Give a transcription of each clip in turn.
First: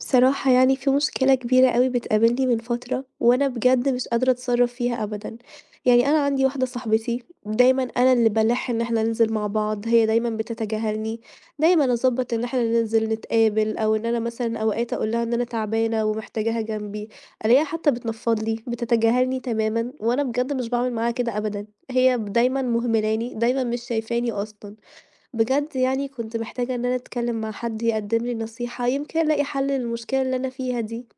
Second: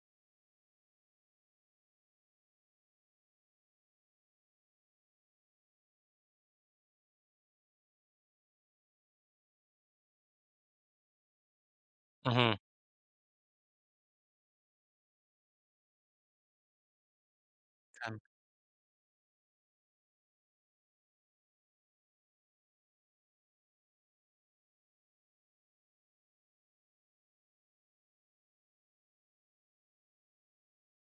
بصراحة يعني في مشكلة كبيرة أوي بتقابلني من فترة، وأنا بجد مش قادرة أتصرّف فيها أبدًا، يعني أنا عندي واحدة صاحبتي دايمًا أنا اللي بالاحي إن إحنا ننزل مع بعض، هي دايمًا بتتجاهلني، دايمًا أضبّط إن اهم. إحنا ننزل نتقابل، أو إن أنا مثلًا أوقات أقول لها إن أنا تعبانة ومحتاجاها جنبي، ألاقيها حتى فاهمِك. بتنفّض لي، بتتجاهلني تمامًا، وأنا بجد مش باعمل معاها كده أبدًا، هي دايمًا مهملاني، دايمًا مش شايفاني أصلًا. بجد يعني كنت محتاجة إن أنا أتكلم مع حد يقدم لي نصيحة، يمكن ألاقي حل للمشكلة اللي أنا فيها دي.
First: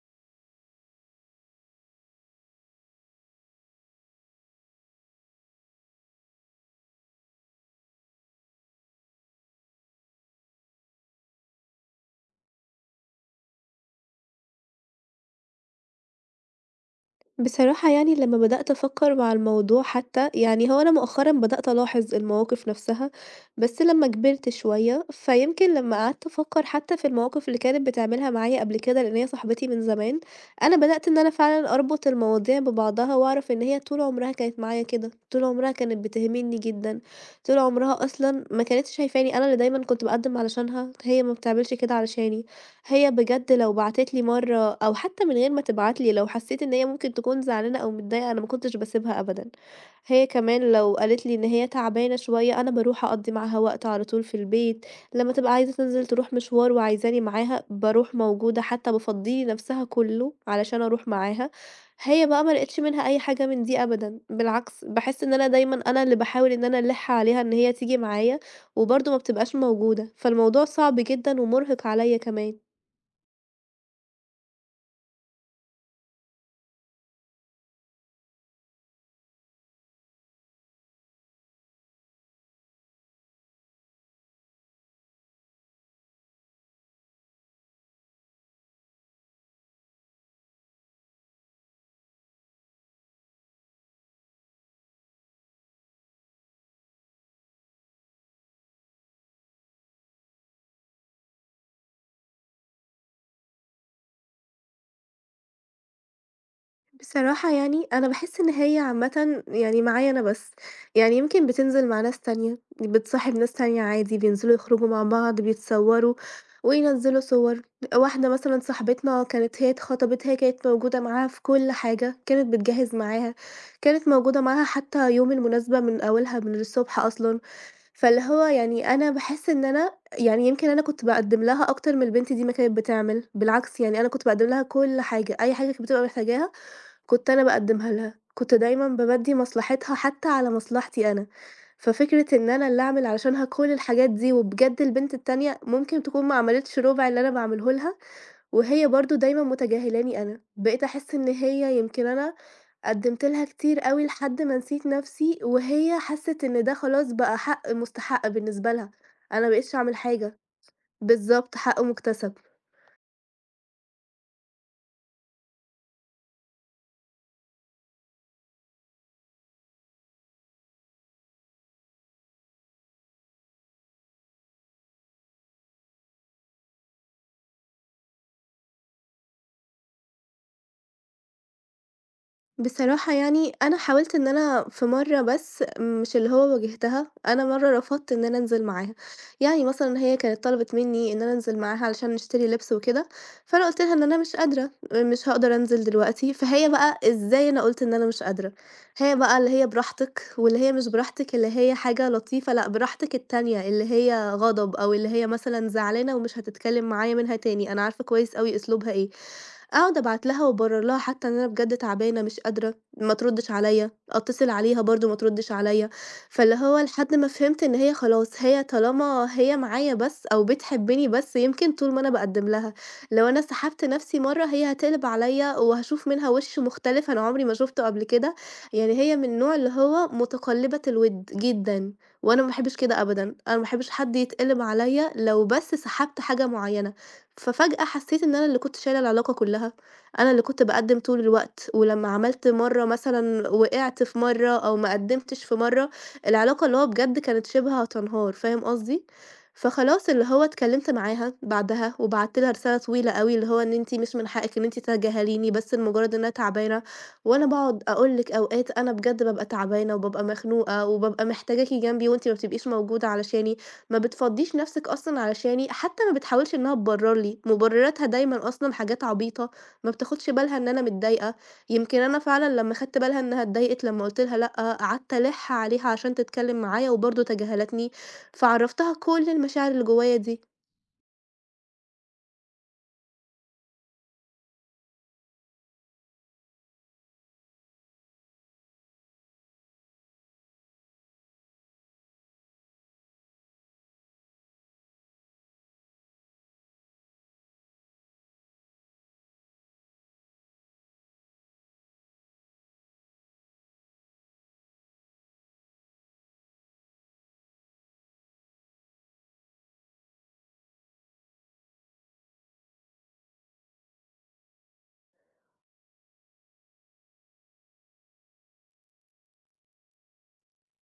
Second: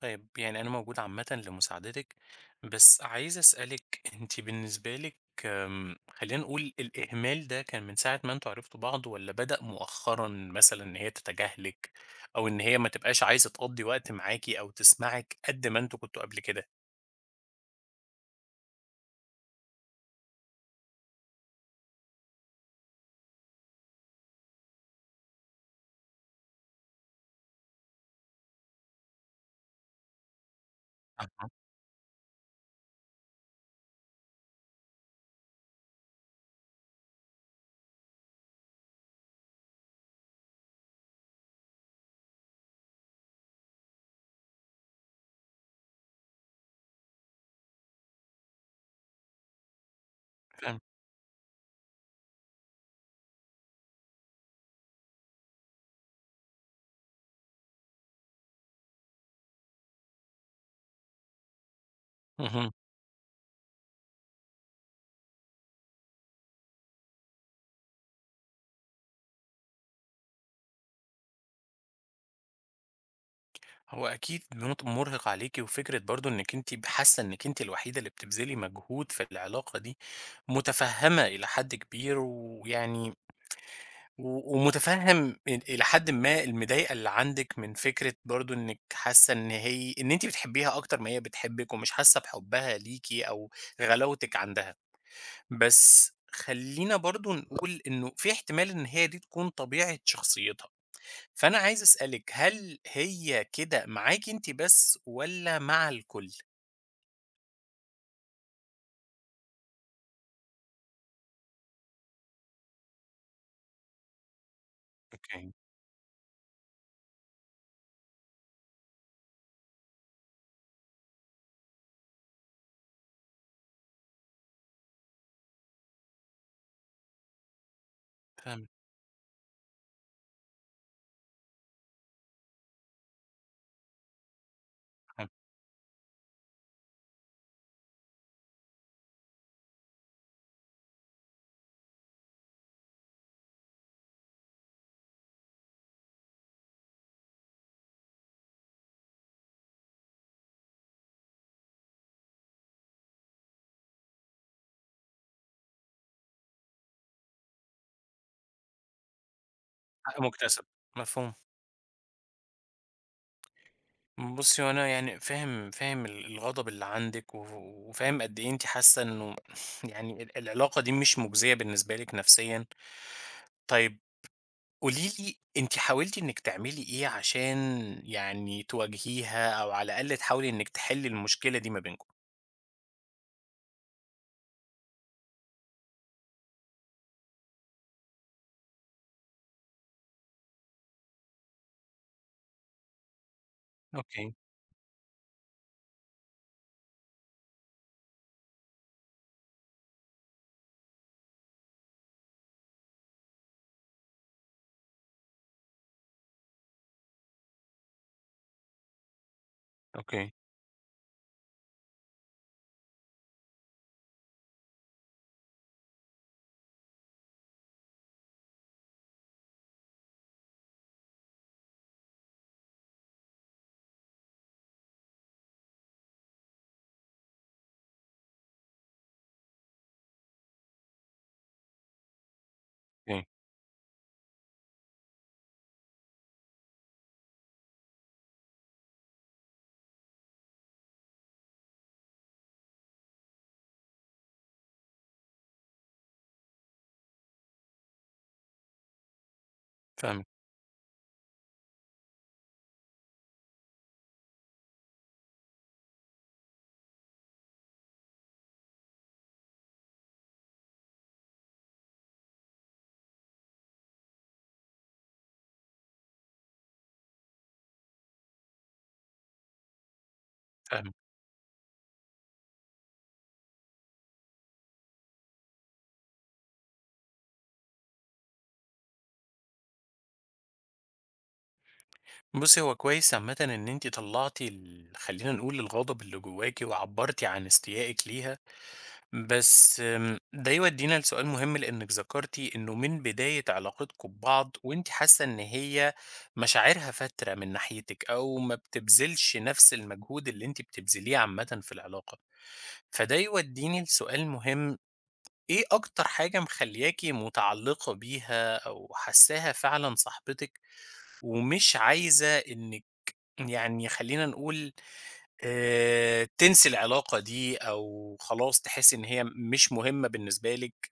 طيب يعني أنا موجود عامةً لمساعدتِك، بس عايز أسألِك أنتِ بالنسبة لِك خلّينا نقول الإهمال ده كان من ساعة ما أنتم عرفتوا بعض والّا بدأ مؤخرًا مثلًا إن هي تتجاهلِك، أو إن هي ما تبقاش عايزة تقضّي وقت معاكِ أو تسمعِك قد ما أنتم كنتوا قبل كده؟ بصراحة يعني لمّا بدأت أفكّر مع الموضوع حتى، يعني هو أنا مؤخرًا بدأت ألاحظ المواقف نفسها، بس لمّا كبرت شوية، فيمكن لمّا قعدت أفكّر حتى في المواقف اللي كانت بتعملها معايا قبل كده، لإن هي صاحبتي من زمان، أنا بدأت إن أنا أها. فعلًا أربط المواضيع ببعضها وأعرف إن هي طول عمرها كانت معايا كده، طول عمرها كانت بتهملني جدًا، طول عمرها أصلًا ما كانتش شايفاني، أنا اللي دايمًا كنت باقدّم علشانها، هي ما بتعملش كده علشاني. هي بجد لو بعتت لي مرة أو حتى من غير ما تبعت لي لو حسيت إن هي ممكن تكون زعلانة أو متضايقة أنا ما كنتش باسيبها أبدًا، هي كمان فاهم لو قالت لي إن هي تعبانة شوية أنا باروح أقضّي معاها وقت على طول في البيت، لمّا تبقى عايزة تنزل تروح مشوار وعايزاني معاها باروح موجودة، حتى بافضّي لي نفسها كله علشان أروح معاها، هي بقى ما اهم. لقيتش منها أي حاجة من دي أبدًا، بالعكس باحس إن أنا دايمًا أنا اللي باحاول إن أنا ألِح عليها إن هي تيجي معايا، وبرضه ما بتبقاش موجودة، فالموضوع صعب جدًا ومرهق عليَّ كمان. هو أكيد منط مُرهِق عليكِ وفكرة برضه إنِّك أنتِ حاسة إنِّك أنتِ الوحيدة اللي بتبذلي مجهود في العلاقة دي، مُتفهّمة إلى حد كبير ويعني و ومُتفهم إل إلى حدٍ ما المضايقة اللي عندِك من فكرة برضه إنِّك حاسة إن أنتِ بتحبيها أكتر ما هي بتحبِّك، ومش حاسة بحُبها ليكِ أو غلاوتِك عندها. بس خلّينا برضه نقول إنه في احتمال إن هي دي تكون طبيعة شخصيتها، فأنا عايز أسألِك هل هي كده معاكِ أنتِ بس والّا مع الكل؟ بصراحة يعني أنا باحس إن هي عامةً يعني معايا أنا بس، يعني يمكن بتنزل مع ناس تانية، بتصاحب ناس تانية عادي، بينزلوا يخرجوا مع بعض، أوكي، بيتصوروا وينزلوا صور، واحدة مثلًا صاحبتنا كانت هي اتخطبت، هي كانت موجودة معاها في كل حاجة، كانت بتجهز معاها، كانت موجودة معاها حتى يوم المناسبة من أولها من الصبح أصلًا، فاللي هو فاهمِك، يعني أنا باحس إن أنا يعني يمكن أنا كنت باقدّم لها أكتر من البنت دي ما كانت بتعمل، بالعكس يعني أنا كنت باقدّم لها كل آه. حاجة، أي حاجة كانت بتبقى محتاجاها كنت أنا باقدّمها لها، كنت دايمًا بامَدّي مصلحتها حتى على مصلحتي أنا، ففكرة إن أنا اللي أعمل علشانها كل الحاجات دي، وبجد البنت التانية ممكن تكون ما عملتش ربع اللي أنا باعمله لها، وهي برضه دايمًا متجاهلاني أنا، بقيت أحس إن هي يمكن أنا قدّمت لها كتير أوي لحد ما نسيت نَفْسي، وهي حسِّت إن ده خلاص بقى حق مستحق بالنسبة لها، أنا ما بقيتش أعمل حق حاجة، مُكتسب، مفهوم. بالضبط، حق مُكتسب. بُصّي، هو أنا يعني فاهم الغضب اللي عندِك، و وفاهم قد إيه أنتِ حاسة إنه يعني العلاقة دي مش مجزية بالنسبة لِك نفسيًا. طيب قولي لي أنتِ حاولتِ إنِّك تعملي إيه عشان يعني تواجهيها، أو على الأقل تحاولي إنِّك تحلّي المشكلة دي ما بينكم؟ بصراحة يعني أنا حاولت إن أنا في مرة بس مش اللي هو واجهتها، أنا مرة رفضت إن أنا أنزل معاها، يعني مثلًا هي كانت طلبت مني إن أنا أنزل معاها علشان نشتري لبس وكده، فأنا قُلت لها إن أنا أوكي، مش قادرة، مش هاقدر أنزل دلوقتي، فهي بقى إزاي أنا قُلت إن أنا مش قادرة، هي بقى اللي هي براحتك، واللي هي مش براحتك اللي هي حاجة لطيفة، لأ براحتك التانية اللي هي غضب أو اللي هي مثلًا زعلانة ومش هتتكلم معايا منها تاني، أنا عارفة كويس أوي أسلوبها إيه. أقعد أبعت أوكي، لها وأبرر لها حتى إن أنا بجد تعبانة مش قادرة، ما تردش عليَّ، أتصل عليها برضه ما تردش عليَّ، فاللي هو لحد ما فهمت إن هي خلاص هي طالما هي معايا بس أو بتحبني بس يمكن طول ما أنا باقدّم لها، لو أنا سحبت نفسي مرّة هي هتقلب عليَّ وهاشوف منها وِش مختلف أنا عمري ما شُفته قبل كده، يعني هي من النوع اللي هو متقلّبة الوِد جدًا، وأنا ما باحبش كده أوكي، أبدًا، أنا ما باحبش حد يتقلب عليَّ لو بس سحبت حاجة معيّنة. ففجأة حسيت إن أنا اللي كنت شايلة العلاقة كلها، أنا اللي كنت باقدّم طول الوقت، ولمّا عملت مرّة مثلًا وقعت في مرّة أو ما قدّمتش في مرّة، العلاقة اللي هو بجد كانت شِبه هتنهار، فاهم قصدي؟ فخلاص اللي فاهمِك، هو اتكلمت معاها بعدها، وبعتّ لها رسالة طويلة أوي اللي هو إن أنتِ مش من حقِك إن أنتِ تتجاهليني بس لمجرد إن أنا تعبانة، وأنا باقعد أقول لِك أوقات أنا بجد بابقى تعبانة وبابقى مخنوقة وبابقى محتاجاكِ جنبي وأنتِ ما بتبقيش موجودة علشاني، ما بتفضّيش نَفْسِك أصلًا علشاني، حتى ما بتحاولش إنّها تبرّر لي، مُبرِّراتها دايمًا أصلًا حاجات عبيطة، ما بتاخُدش بالها إن أنا فاهمِك. متضايقة، يمكن أنا فعلًا لمّا خدت بالها إنّها اتضايقت لمّا قُلت لها لأ، قعدت ألِح عليها عشان تتكلّم معايا وبرضه تجاهلتني، فعرّفتها كل المشاعر اللي جوّايا دي. بُصّي، هو كويس عامةً إن أنتِ طلّعتِ خلّينا نقول الغضب اللي جواكِ، وعبّرتِ عن استيائِك ليها. بس ده يودينا لسؤال مهم لأنِك ذكرتِ إنه من بداية علاقتكم ببعض وأنتِ حاسة إن هي مشاعرها فاترة من ناحيتِك أو ما بتبذلش نفس المجهود اللي أنتِ بتبذليه عامةً في العلاقة. فده يوديني لسؤال مهم، إيه أكتر حاجة مخلّياكِ متعلقة بيها أو حاساها فعلًا صاحبتِك ومش عايزة إنِك يعني خلّينا نقول تنسي العلاقة دي أو خلاص تحسّي إن هي مش مهمة بالنسبة لِك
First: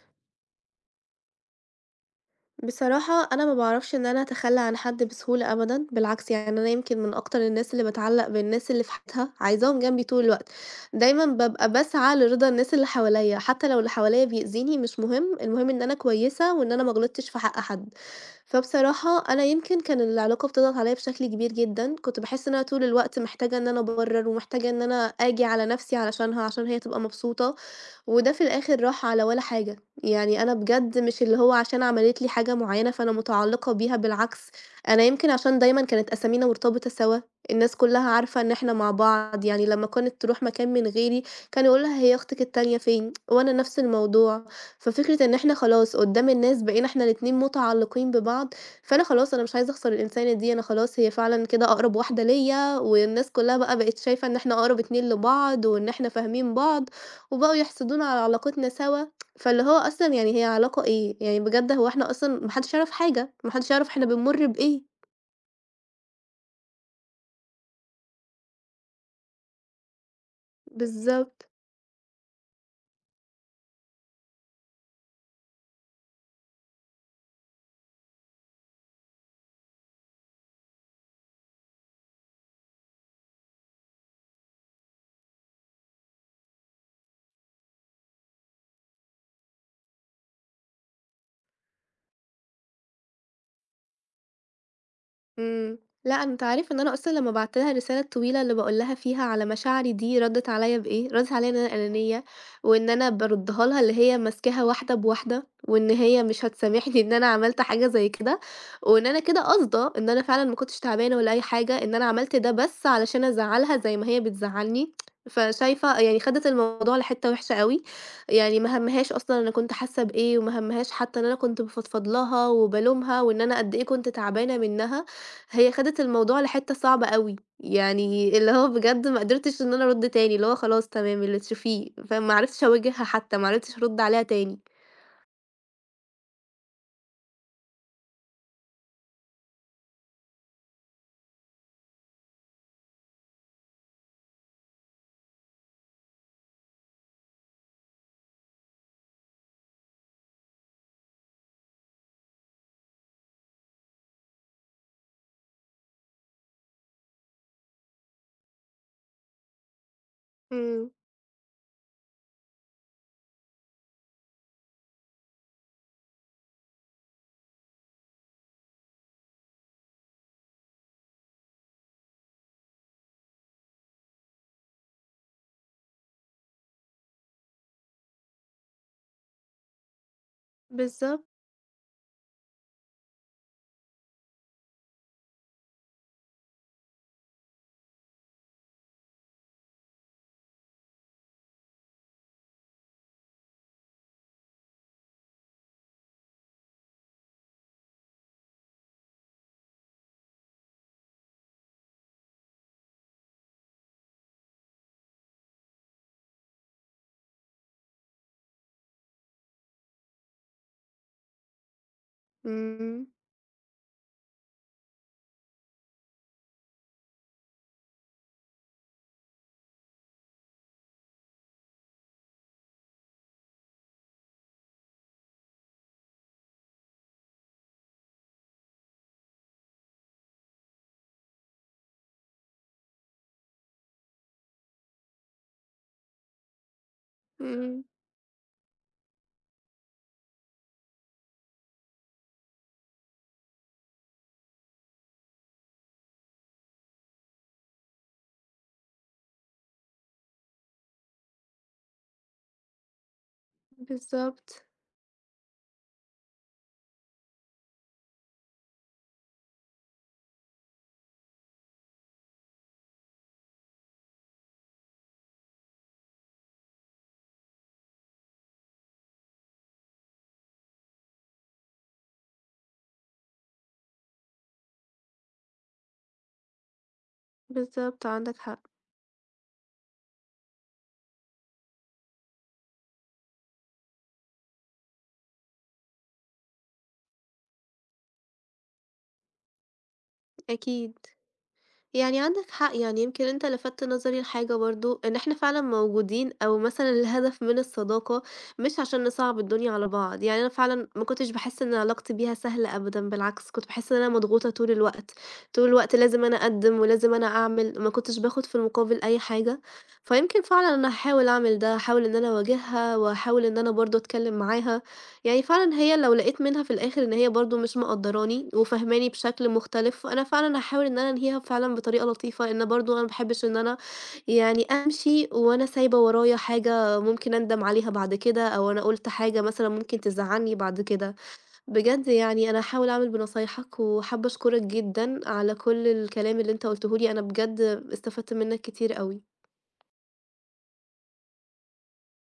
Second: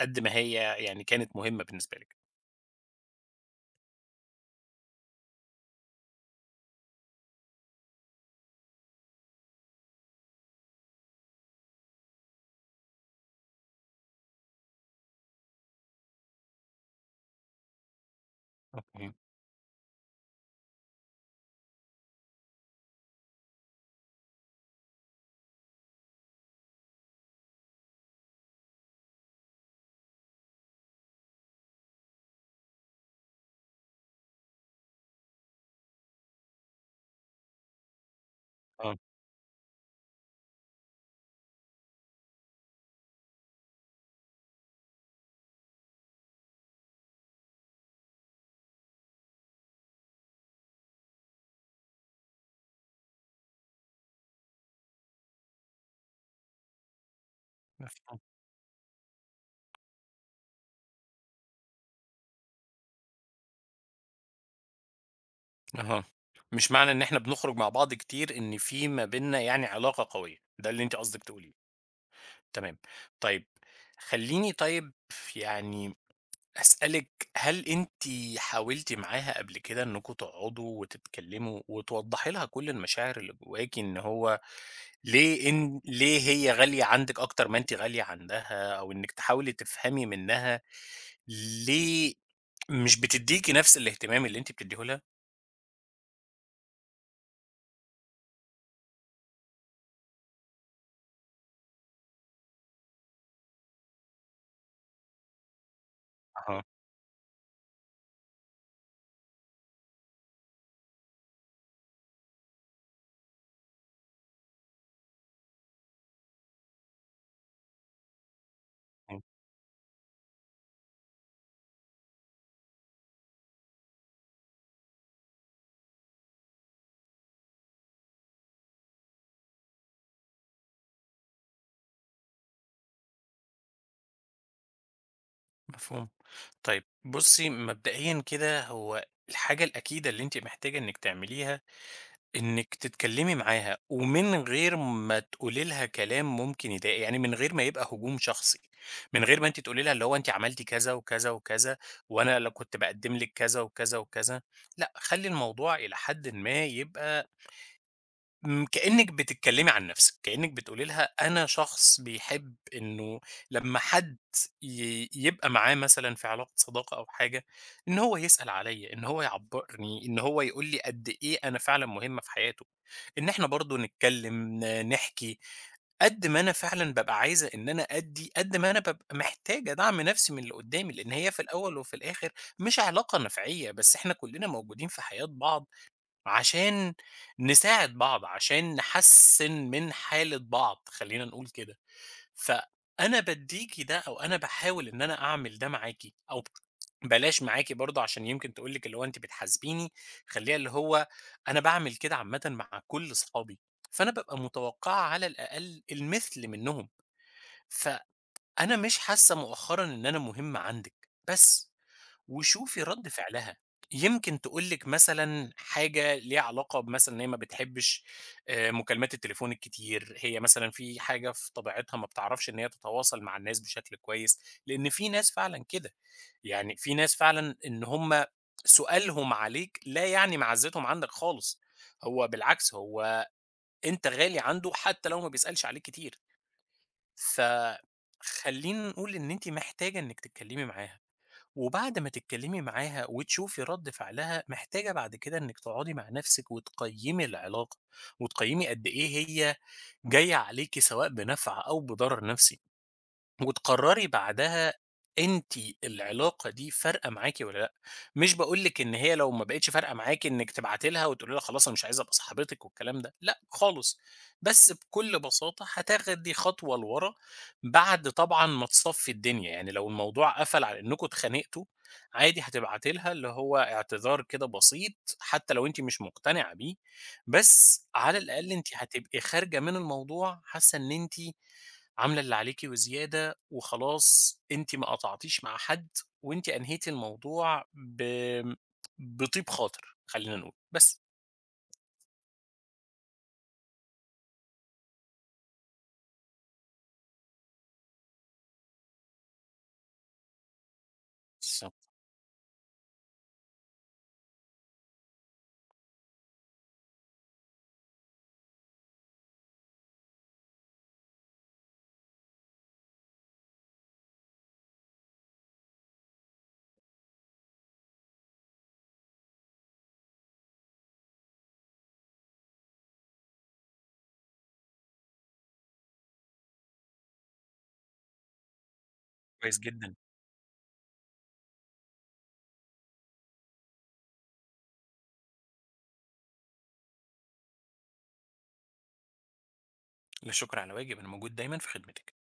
قد ما هي يعني كانت مهمة بالنسبة لِك. بصراحة أنا ما باعرفش إن أنا أتخلّى عن حد بسهولة أبدًا، بالعكس يعني أنا يمكن من أكتر الناس اللي باتعلّق بالناس اللي في حياتها، عايزاهم جنبي طول الوقت، دايمًا بابقى باسعى لرضا الناس اللي حواليّا، حتى لو اللي حواليّا بيأذيني مش مهم، المهم إن أنا كويسة وإن أنا ما غلطتش في حق حد، أوكي، فبصراحة أنا يمكن كان العلاقة بتضغط عليّا بشكل كبير جدًا، كنت باحس إن أنا طول الوقت محتاجة إن أنا أبرّر ومحتاجة إن أنا آجي على نفسي علشانها، عشان هي تبقى مبسوطة. وده في الآخر راح على ولا حاجة، يعني أنا بجد مش اللي هو عشان عملت لي حاجة معيّنة فأنا متعلقة بيها بالعكس، أنا يمكن عشان دايمًا كانت أسامينا مرتبطة سوا، الناس كلها عارفة إن إحنا مع آه، بعض، يعني لمّا كانت تروح مكان من غيري كانوا يقولوا لها هي أختِك التانية فين؟ وأنا نفس الموضوع، ففكرة إن إحنا خلاص قدّام الناس بقينا إحنا الاتنين متعلقين ببعض، فأنا خلاص أنا مش عايزة أخسر الإنسانة دي، أنا خلاص هي فعلًا كده أقرب واحدة ليّا، والناس كلها بقى بقت شايفة إن إحنا أقرب اتنين لبعض، وإن إحنا فاهمين بعض. وبقوا يحسدونا مفهوم. على علاقتنا سوا، فاللي هو أصلًا يعني هي علاقة إيه؟ يعني بجد هو إحنا أصلًا ما حدش يعرف حاجة، ما حدش يعرف إحنا بنمُر بإيه. أها، مش معنى إن إحنا بنخرج مع بعض كتير إن في ما بيننا يعني علاقة قوية، ده اللي أنتِ قصدِك بالضبط. تقوليه، تمام. طيب خلّيني طيب يعني أسألِك هل أنتِ حاولتِ معاها قبل كده إنكم تقعدوا وتتكلموا وتوضّحي لها كل المشاعر اللي جواكِ إن هو ليه هي غالية عندِك أكتر ما أنتِ غالية عندها، أو إنِّك تحاولي تفهمي منها ليه مش بتدّيكِ نفس الاهتمام اللي أنتِ بتدّيه لها؟ إمم. لأ، أنت عارف إن أنا أصلًا لمّا بعت لها الرسالة الطويلة اللي باقول لها فيها على مشاعري دي، ردِّت عليّا بإيه؟ ردِّت عليّا إن أنا أنانية، وإن أنا باردّها لها اللي هي ماسكاها واحدة بواحدة، وإن هي مش أها، هتسامحني إن أنا عملت حاجة زي كده، وإن أنا كده قاصدة إن أنا فعلًا ما كنتش تعبانة ولا أي حاجة، إن أنا عملت ده بس علشان أزعّلها زي ما هي بتزعّلني. فشايفة يعني خدِت الموضوع لحتّة وحشة أوي، يعني ما هَمّهاش إمم، أصلًا أنا كنت حاسة بإيه، وما هَمّهاش حتى إن أنا كنت بافضفض لها وبالومها وإن أنا قد إيه كنت تعبانة منّها. هي خدت الموضوع لحتّة صعبة أوي، يعني اللي هو بجد ما قدرتش إن أنا أرُد تاني، اللي هو خلاص تمام اللي تشوفيه، فما عرفتش أواجهها حتى، ما عرفتش أرُد عليها تاني. مفهوم. طيب بُصّي، مبدئيًا كده هو الحاجة الأكيدة اللي أنتِ محتاجة إنِّك تعمليها إنِّك تتكلّمي معاها، ومن غير ما تقولي لها كلام ممكن يضايق، يعني من غير ما يبقى هجوم شخصي، من غير ما أنتِ تقولي لها اللي هو أنتِ عملتِ كذا وكذا وكذا، وأنا لو كنت باقدّم لِك كذا وكذا وكذا. لأ، خلّي الموضوع إلى حدٍ ما يبقى كإنِّك بتتكلّمي عن نَفْسِك، كإنِّك بتقولي إمم، لها أنا شخص بيحب إنه لمّا حد يبقى معاه مثلًا في علاقة صداقة أو حاجة، إن هو يسأل عليّا، إن هو يعبّرني، إن هو يقول لي قد إيه أنا فعلًا مهمة في حياته، إن إحنا برضه نتكلّم، نحكي، قد ما أنا فعلًا بابقى عايزة إن أنا أدّي، قد ما أنا بابقى محتاجة دعم نَفْسي من اللي قُدّامي، لإن بالضبط. هي في الأول وفي الآخِر مش علاقة نَفْعيّة، بس إحنا كُلّنا موجودين في حياة بعض عشان نساعد بعض، عشان نحسّن من حالة بعض، خلّينا نقول كده. فأنا بادّيكِ ده أو أنا باحاول إن أنا أعمل ده معاكِ أو بلاش معاكِ برضه عشان يمكن تقول لِك اللي هو أنتِ بتحاسبيني، خلّيها اللي هو أنا باعمل كده عامةً مع كل صحابي، فأنا بابقى متوقّعة على الأقل المثل منّهم، فأنا مش حاسّة مؤخرًا إن أنا مهمة عندِك، بس. وشوفي إمم، رد فعلها، يمكن تقول لِك مثلًا حاجة ليها علاقة بمثلًا إن هي ما بتحبش مكالمات التليفون الكتير، هي مثلًا في حاجة في طبيعتها ما بتعرفش إن هي تتواصل مع الناس بشكل كويس، لإن في ناس فعلًا كده، يعني في ناس فعلًا إن هم سؤالهم عليك لا يعني معزتهم عندك خالص، هو بالعكس هو أنت غالي عنده حتى لو ما بيسألش عليك كتير، إمم، فخلّينا نقول إن أنتِ محتاجة إنِك تتكلمي معاها. وبعد ما تتكلمي معاها وتشوفي رد فعلها محتاجة بعد كده انك تقعدي مع نفسك وتقيمي العلاقة وتقيمي قد ايه هي جاية عليكي سواء بنفع او بضرر نفسي وتقرري بالضبط، بعدها أنتِ العلاقة دي فارقة معاكِ والّا لأ، مش باقول لِك إن هي لو ما بقتش فارقة معاكِ إنِّك تبعتي لها وتقولي لها خلاص أنا مش عايزة أبقى صاحبتِك والكلام ده، لأ خالص، بس بكل بساطة هتاخدي خطوة لورا بعد طبعًا ما تصفّي الدنيا، يعني لو الموضوع قفل على إنكم اتخانقتوا عادي هتبعتي لها اللي هو اعتذار كده بسيط، حتى لو أنتِ مش مقتنعة بيه، بس بالضبط على عندك الأقل حق، أنتِ هتبقي خارجة من الموضوع حاسة إن أنتِ عاملة اللي عليكِ وزيادة وخلاص أنتِ ما قطعتيش مع حد، وأنتِ أنهيتِ الموضوع بطيب خاطر خلّينا نقول، أكيد. بس. يعني عندك حق، يعني يمكن أنت لفتت نظري لحاجة برضه، إن إحنا فعلًا موجودين أو مثلًا الهدف من الصداقة مش عشان نصعّب الدنيا على بعض، يعني أنا فعلًا ما كنتش باحس إن بالضبط. علاقتي بيها سهلة أبدًا، بالعكس كنت باحس إن أنا مضغوطة طول الوقت، طول الوقت لازم أنا أقدّم ولازم أنا أعمل، ما كنتش باخد في المقابل أي حاجة، فيمكن فعلًا أنا هاحاول أعمل ده، هاحاول إن أنا أواجهها، وهاحاول إن أنا برضه أتكلم معاها. يعني فعلًا هي لو لقيت منها في الآخر إن هي برضه مش مقدّراني وفاهماني بشكل مختلف، أنا فعلًا هاحاول إن أنا أنهيها فعلًا بطريقة لطيفة، لإن برضه أنا ما باحبش إن أنا يعني أمشي وأنا سايبة ورايا حاجة ممكن أندم عليها بعد كده، أو أنا قُلت حاجة كويس مثلًا جدًا، ممكن تزعّلني بعد كده. بجد يعني أنا هاحاول أعمل بنصايحك، وحابة أشكرك جدًا على كل الكلام اللي أنت قُلته لي، أنا بجد استفدت منّك كتير أوي. لا شكر على واجب، أنا موجود دايمًا في خدمتِك.